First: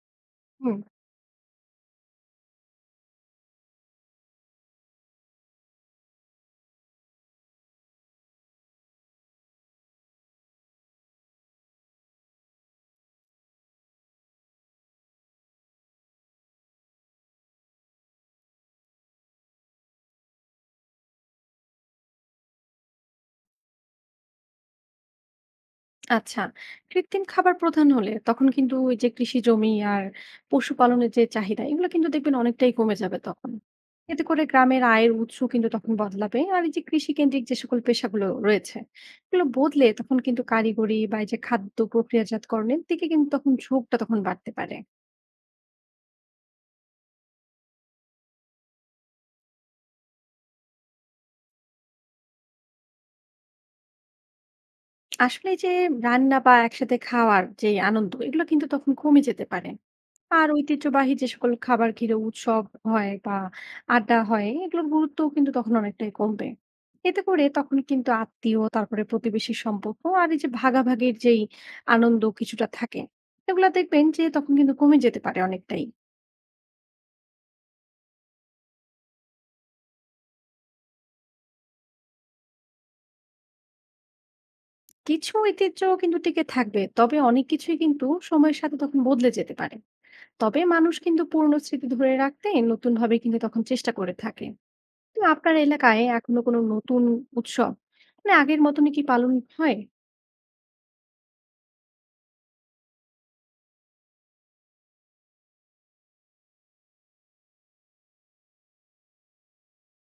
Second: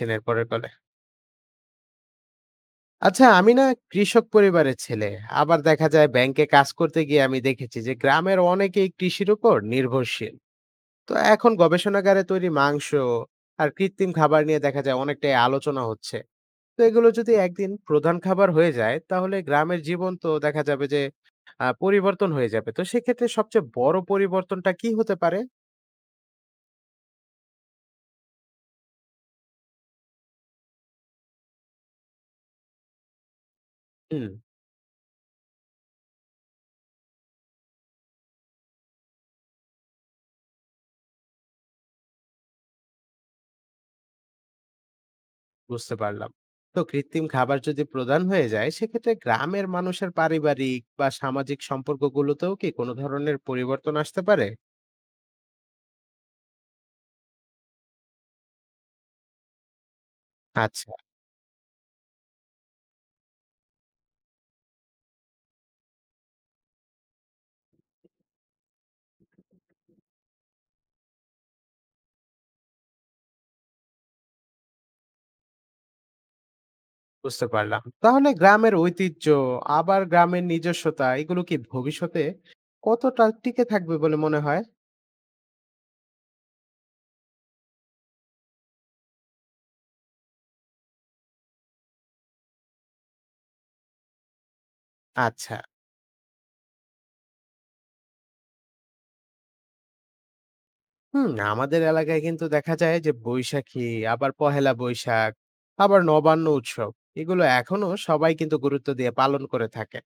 ছেলের পরের কলে? হুম, আচ্ছা, আমি না কৃষক পরিবারের ছেলে। আবার দেখা যায় ব্যাংকে কাজ করতে গিয়ে আমি দেখেছি যে গ্রামের অনেকেই কৃষির উপর নির্ভরশীল। তো এখন গবেষণাগারে তৈরি মাংস আর কৃত্রিম খাবার নিয়ে দেখা যায় অনেকটাই আলোচনা হচ্ছে। তো এগুলো যদি একদিন প্রধান খাবার হয়ে যায় তাহলে গ্রামের জীবন তো দেখা যাবে যে পরিবর্তন হয়ে যাবে। তো সেক্ষেত্রে সবচেয়ে বড় পরিবর্তনটা কি হতে পারে? আচ্ছা। কৃত্রিম খাবার প্রধান হলে তখন কিন্তু ওই যে কৃষি জমি আর পশুপালনের যে চাহিদা এগুলো কিন্তু দেখবেন অনেকটাই কমে যাবে তখন। এতে হুম। করে গ্রামের আয়ের উৎস কিন্তু তখন বদলাবে। আর এই যে কৃষি কেন্দ্রিক যে সকল পেশাগুলো রয়েছে, এগুলো বদলে তখন কিন্তু কারিগরি বা এই যে খাদ্য প্রক্রিয়াজাতকরণের দিকে কিন্তু তখন ঝোঁকটা তখন বাড়তে পারে। বুঝতে পারলাম। তো কৃত্রিম খাবার যদি প্রদান হয়ে যায় সেক্ষেত্রে গ্রামের মানুষের পারিবারিক বা সামাজিক সম্পর্কগুলোতেও কি কোনো ধরনের পরিবর্তন আসতে পারে? আসলে এই যে রান্না বা একসাথে খাওয়ার যে আনন্দ এগুলো কিন্তু তখন কমে যেতে পারে। আর আচ্ছা, ঐতিহ্যবাহী যে সকল খাবার ঘিরে উৎসব হয় বা আড্ডা হয় এগুলোর গুরুত্বও কিন্তু তখন অনেকটাই কমবে। এতে করে তখন কিন্তু আত্মীয় তারপরে প্রতিবেশীর সম্পর্ক আর এই যে ভাগাভাগির যেই আনন্দ কিছুটা থাকে, এগুলা দেখবেন যে তখন কিন্তু কমে যেতে পারে অনেকটাই। বুঝতে পারলাম। তাহলে গ্রামের ঐতিহ্য আবার গ্রামের নিজস্বতা এগুলো কি ভবিষ্যতে কতটা টিকে থাকবে বলে মনে হয়? কিছু ঐতিহ্য কিন্তু টিকে থাকবে, তবে অনেক কিছুই কিন্তু সময়ের সাথে তখন বদলে যেতে পারে। তবে মানুষ কিন্তু পুরনো স্মৃতি ধরে রাখতে নতুন ভাবে কিন্তু তখন চেষ্টা করে থাকে। তো আপনার আচ্ছা। এলাকায় এখনো কোনো নতুন উৎসব মানে আগের মতনই কি পালন হয়? হুম, আমাদের এলাকায় কিন্তু দেখা যায় যে বৈশাখী, আবার পহেলা বৈশাখ, আবার নবান্ন উৎসব, এগুলো এখনো সবাই কিন্তু গুরুত্ব দিয়ে পালন করে থাকে।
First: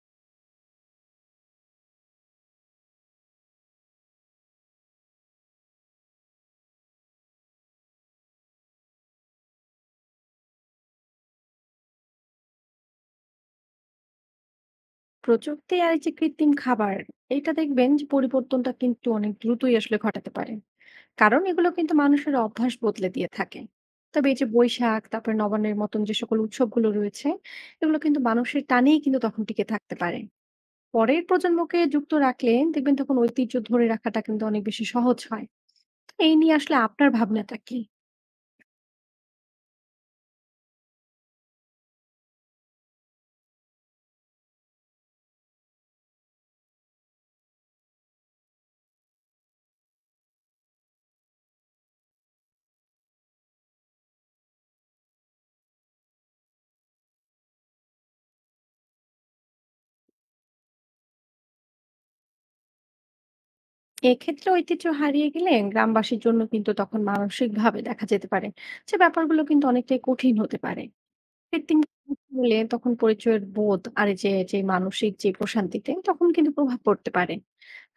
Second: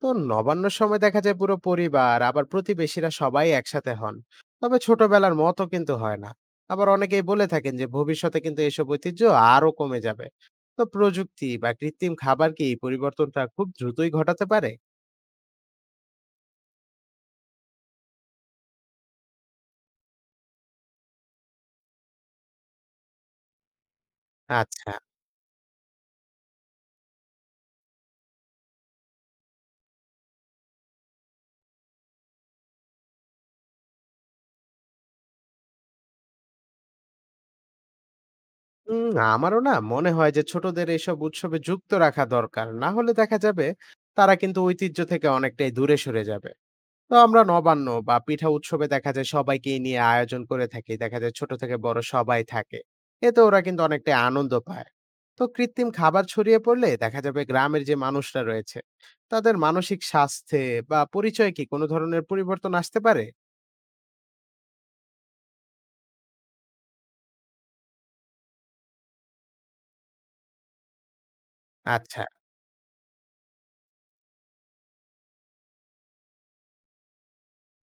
তো নবান্নর সময় দেখা যায় পুরো পরিবার আবার প্রতিবেশীরা সবাই একসাথে হন, তবে ছোটবেলার মতো কিন্তু হয় না। আবার অনেকেই বলে থাকেন যে ভবিষ্যতে কিন্তু এসব ঐতিহ্য আরো কমে যাবে। তো প্রযুক্তি বা কৃত্রিম খাবার কি এই পরিবর্তনটা খুব দ্রুতই ঘটাতে পারে? প্রযুক্তি আর এই যে কৃত্রিম খাবার, এটা দেখবেন যে পরিবর্তনটা কিন্তু অনেক দ্রুতই আসলে ঘটাতে পারে। কারণ এগুলো কিন্তু মানুষের অভ্যাস বদলে দিয়ে থাকে। তবে এই যে আচ্ছা। বৈশাখ, তারপরে নবান্নের মতন যে সকল উৎসবগুলো রয়েছে, এগুলো কিন্তু মানুষের টানেই কিন্তু তখন টিকে থাকতে পারে। পরের প্রজন্মকে যুক্ত রাখলে দেখবেন তখন ঐতিহ্য ধরে রাখাটা কিন্তু অনেক বেশি সহজ হয়। এই নিয়ে আসলে আপনার ভাবনাটা কি? উম আমারও না মনে হয় যে ছোটদের এইসব উৎসবে যুক্ত রাখা দরকার, না হলে দেখা যাবে তারা কিন্তু ঐতিহ্য থেকে অনেকটাই দূরে সরে যাবে। তো আমরা নবান্ন বা পিঠা উৎসবে দেখা যায় সবাইকে নিয়ে আয়োজন করে থাকি, দেখা যায় ছোট থেকে বড় সবাই থাকে। এতে ওরা কিন্তু অনেকটাই আনন্দ পায়। তো কৃত্রিম খাবার ছড়িয়ে পড়লে দেখা যাবে গ্রামের যে মানুষরা রয়েছে তাদের মানসিক স্বাস্থ্যে বা পরিচয়ে কি কোনো ধরনের পরিবর্তন আসতে পারে? এক্ষেত্রে ঐতিহ্য হারিয়ে গেলে গ্রামবাসীর জন্য কিন্তু তখন মানসিকভাবে দেখা যেতে পারে যে ব্যাপারগুলো কিন্তু অনেকটাই কঠিন হতে পারে। কৃত্রিম আচ্ছা। হলে তখন পরিচয়ের বোধ আর এই যে যে মানসিক যে প্রশান্তিতে তখন কিন্তু প্রভাব পড়তে পারে।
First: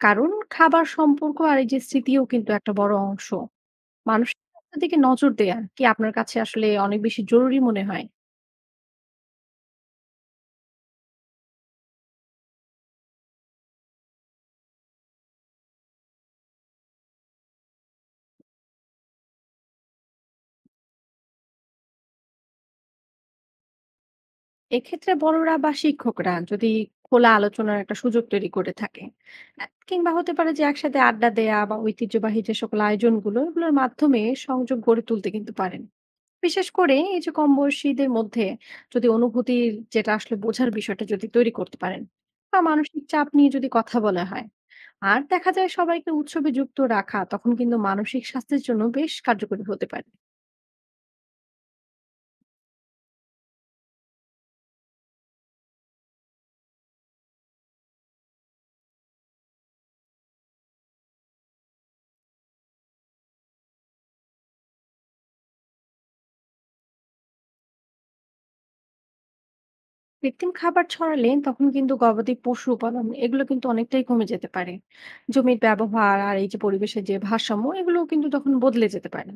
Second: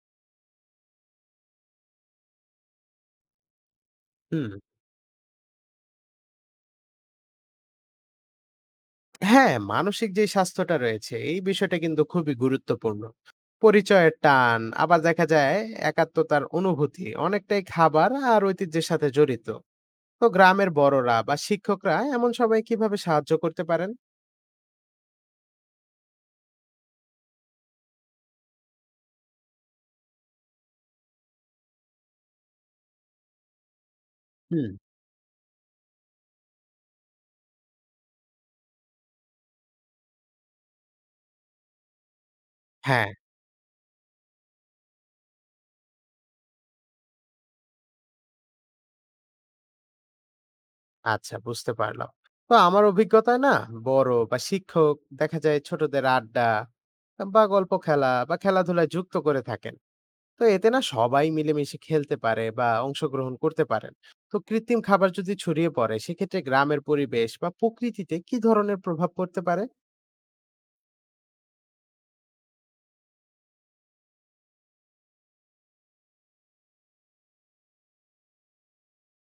কারণ খাবার সম্পর্ক আর এই যে স্মৃতিও কিন্তু একটা বড় অংশ। মানসিক হুম। স্বাস্থ্যের দিকে নজর দেয়া কি আপনার কাছে আসলে অনেক বেশি জরুরি মনে হয়? হ্যাঁ, মানসিক যে স্বাস্থ্যটা রয়েছে এই বিষয়টা কিন্তু খুবই গুরুত্বপূর্ণ। পরিচয়ের টান আবার দেখা যায় একাত্মতার অনুভূতি অনেকটাই খাবার আর ঐতিহ্যের সাথে জড়িত। তো গ্রামের বড়রা বা শিক্ষকরা এমন সবাই কিভাবে সাহায্য করতে পারেন? এক্ষেত্রে বড়রা বা শিক্ষকরা যদি খোলা আলোচনার একটা সুযোগ তৈরি করে থাকে, কিংবা হতে পারে যে একসাথে আড্ডা দেয়া বা ঐতিহ্যবাহী যে সকল আয়োজনগুলো এগুলোর মাধ্যমে হুম। সংযোগ গড়ে তুলতে কিন্তু পারেন। বিশেষ করে এই যে কম বয়সীদের মধ্যে যদি অনুভূতির যেটা আসলে বোঝার বিষয়টা যদি তৈরি করতে পারেন বা মানসিক হ্যাঁ। চাপ নিয়ে যদি কথা বলা হয় আর দেখা যায় সবাইকে উৎসবে যুক্ত রাখা তখন কিন্তু মানসিক স্বাস্থ্যের জন্য বেশ কার্যকরী হতে পারে। আচ্ছা, বুঝতে পারলাম। তো আমার অভিজ্ঞতায় না বড় বা শিক্ষক দেখা যায় ছোটদের আড্ডা বা গল্প, খেলা বা খেলাধুলায় যুক্ত করে থাকেন। তো এতে না সবাই মিলেমিশে খেলতে পারে বা অংশগ্রহণ করতে পারেন। তো কৃত্রিম খাবার যদি ছড়িয়ে পড়ে সেক্ষেত্রে গ্রামের পরিবেশ বা প্রকৃতিতে কি ধরনের প্রভাব পড়তে পারে? কৃত্রিম খাবার ছড়ালে তখন কিন্তু গবাদি পশু উপাদান এগুলো কিন্তু অনেকটাই কমে যেতে পারে। জমির ব্যবহার আর এই যে পরিবেশের যে ভারসাম্য এগুলো কিন্তু তখন বদলে যেতে পারে।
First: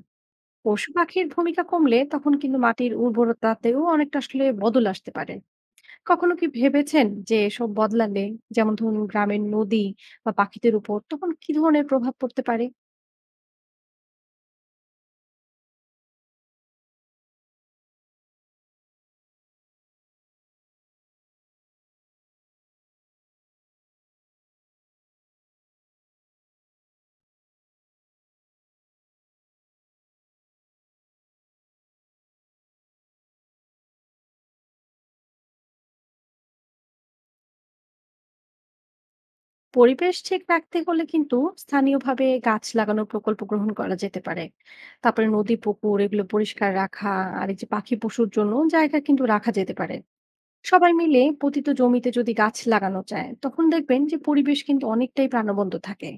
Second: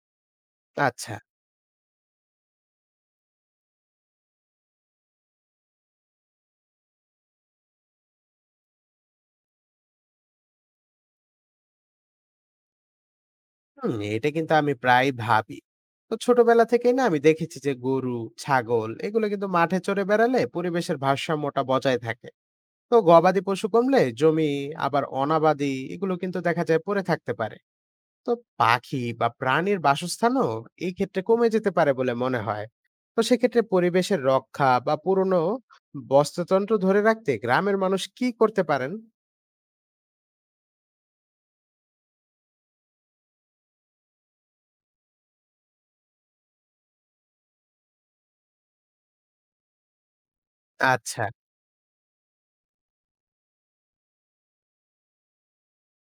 পশু আচ্ছা। পাখির ভূমিকা কমলে তখন কিন্তু মাটির উর্বরতাতেও অনেকটা আসলে বদল আসতে পারে। কখনো কি ভেবেছেন যে এসব বদলালে, যেমন ধরুন গ্রামের নদী বা পাখিদের উপর তখন কি ধরনের প্রভাব পড়তে পারে? হুম, এটা কিন্তু আমি প্রায় ভাবি। তো ছোটবেলা থেকেই না আমি দেখেছি যে গরু, ছাগল এগুলো কিন্তু মাঠে চরে বেড়ালে পরিবেশের ভারসাম্যটা বজায় থাকে। তো গবাদি পশু কমলে জমি আবার অনাবাদি এগুলো কিন্তু দেখা যায় পড়ে থাকতে পারে। তো পাখি বা প্রাণীর বাসস্থানও এই ক্ষেত্রে কমে যেতে পারে বলে মনে হয়। তো সেক্ষেত্রে পরিবেশের রক্ষা বা পুরনো বাস্তুতন্ত্র ধরে রাখতে গ্রামের মানুষ কি করতে পারেন? পরিবেশ ঠিক রাখতে হলে কিন্তু স্থানীয়ভাবে গাছ লাগানোর প্রকল্প গ্রহণ করা যেতে পারে, তারপরে নদী পুকুর এগুলো পরিষ্কার রাখা আর এই যে পাখি পশুর জন্য জায়গা কিন্তু রাখা যেতে পারে। সবাই আচ্ছা। মিলে পতিত জমিতে যদি গাছ লাগানো যায় তখন দেখবেন যে পরিবেশ কিন্তু অনেকটাই প্রাণবন্ত থাকে।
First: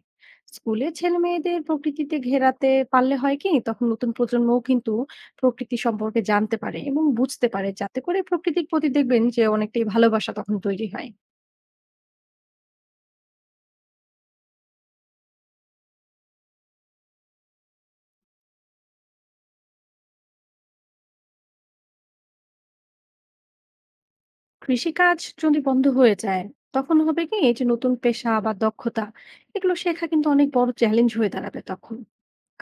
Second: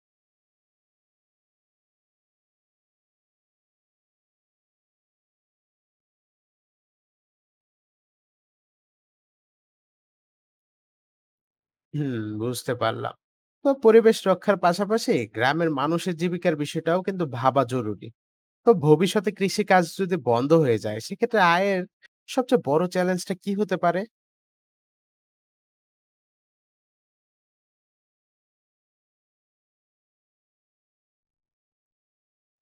স্কুলে ছেলে মেয়েদের প্রকৃতিতে ঘেরাতে পারলে হয় কি তখন নতুন প্রজন্মও কিন্তু প্রকৃতি সম্পর্কে জানতে পারে এবং বুঝতে পারে, যাতে করে প্রকৃতির প্রতি দেখবেন যে অনেকটাই ভালোবাসা তখন তৈরি হয়। হুম, বুঝতে পারলাম। তো পরিবেশ রক্ষার পাশাপাশি গ্রামের মানুষের জীবিকার বিষয়টাও কিন্তু ভাবা জরুরি। তো ভবিষ্যতে কৃষিকাজ যদি বন্ধ হয়ে যায় সেক্ষেত্রে আয়ের সবচেয়ে বড় চ্যালেঞ্জটা কি হতে পারে? কৃষিকাজ যদি বন্ধ হয়ে যায় তখন হবে কি এই যে নতুন পেশা বা দক্ষতা এগুলো শেখা কিন্তু অনেক বড় চ্যালেঞ্জ হয়ে দাঁড়াবে তখন।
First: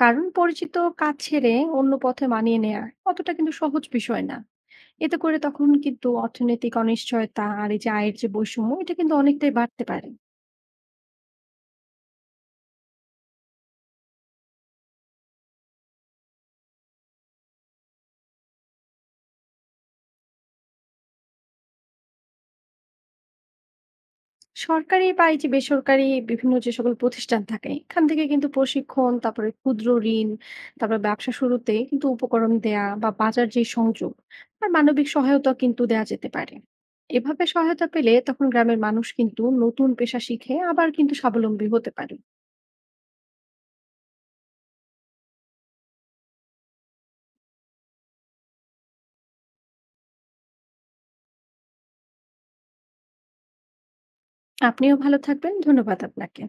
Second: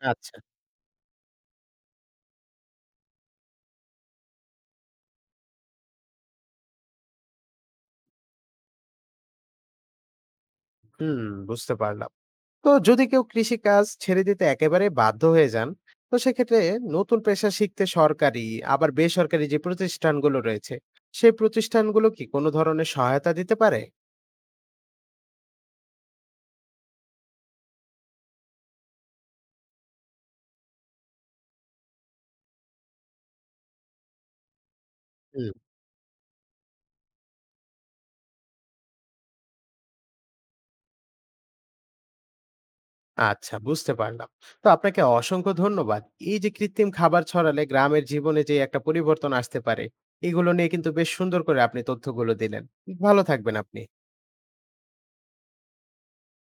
কারণ আচ্ছা। পরিচিত কাজ ছেড়ে অন্য পথে মানিয়ে নেওয়া অতটা কিন্তু সহজ বিষয় না। এতে করে তখন কিন্তু অর্থনৈতিক অনিশ্চয়তা আর এই যে আয়ের যে বৈষম্য এটা কিন্তু অনেকটাই বাড়তে পারে। হুম, বুঝতে পারলাম। তো যদি কেউ কৃষিকাজ ছেড়ে দিতে একেবারে বাধ্য হয়ে যান, তো সেক্ষেত্রে নতুন পেশা শিখতে সরকারি আবার বেসরকারি যে প্রতিষ্ঠানগুলো রয়েছে সেই প্রতিষ্ঠানগুলো কি কোনো ধরনের সহায়তা দিতে পারে? সরকারি বা এই যে বেসরকারি বিভিন্ন যে সকল প্রতিষ্ঠান থাকে এখান থেকে কিন্তু প্রশিক্ষণ, তারপরে ক্ষুদ্র ঋণ, তারপরে ব্যবসা শুরুতে কিন্তু উপকরণ দেয়া বা বাজার যে সংযোগ আর মানবিক সহায়তা কিন্তু দেয়া যেতে পারে। এভাবে সহায়তা পেলে তখন গ্রামের মানুষ কিন্তু নতুন পেশা শিখে আবার কিন্তু স্বাবলম্বী হতে পারে। আচ্ছা, বুঝতে পারলাম। তো আপনাকে অসংখ্য ধন্যবাদ। এই যে কৃত্রিম খাবার ছড়ালে গ্রামের জীবনে যে একটা পরিবর্তন আসতে পারে, এগুলো নিয়ে কিন্তু বেশ সুন্দর করে আপনি তথ্যগুলো দিলেন। ভালো থাকবেন আপনি। আপনিও ভালো থাকবেন, ধন্যবাদ আপনাকে।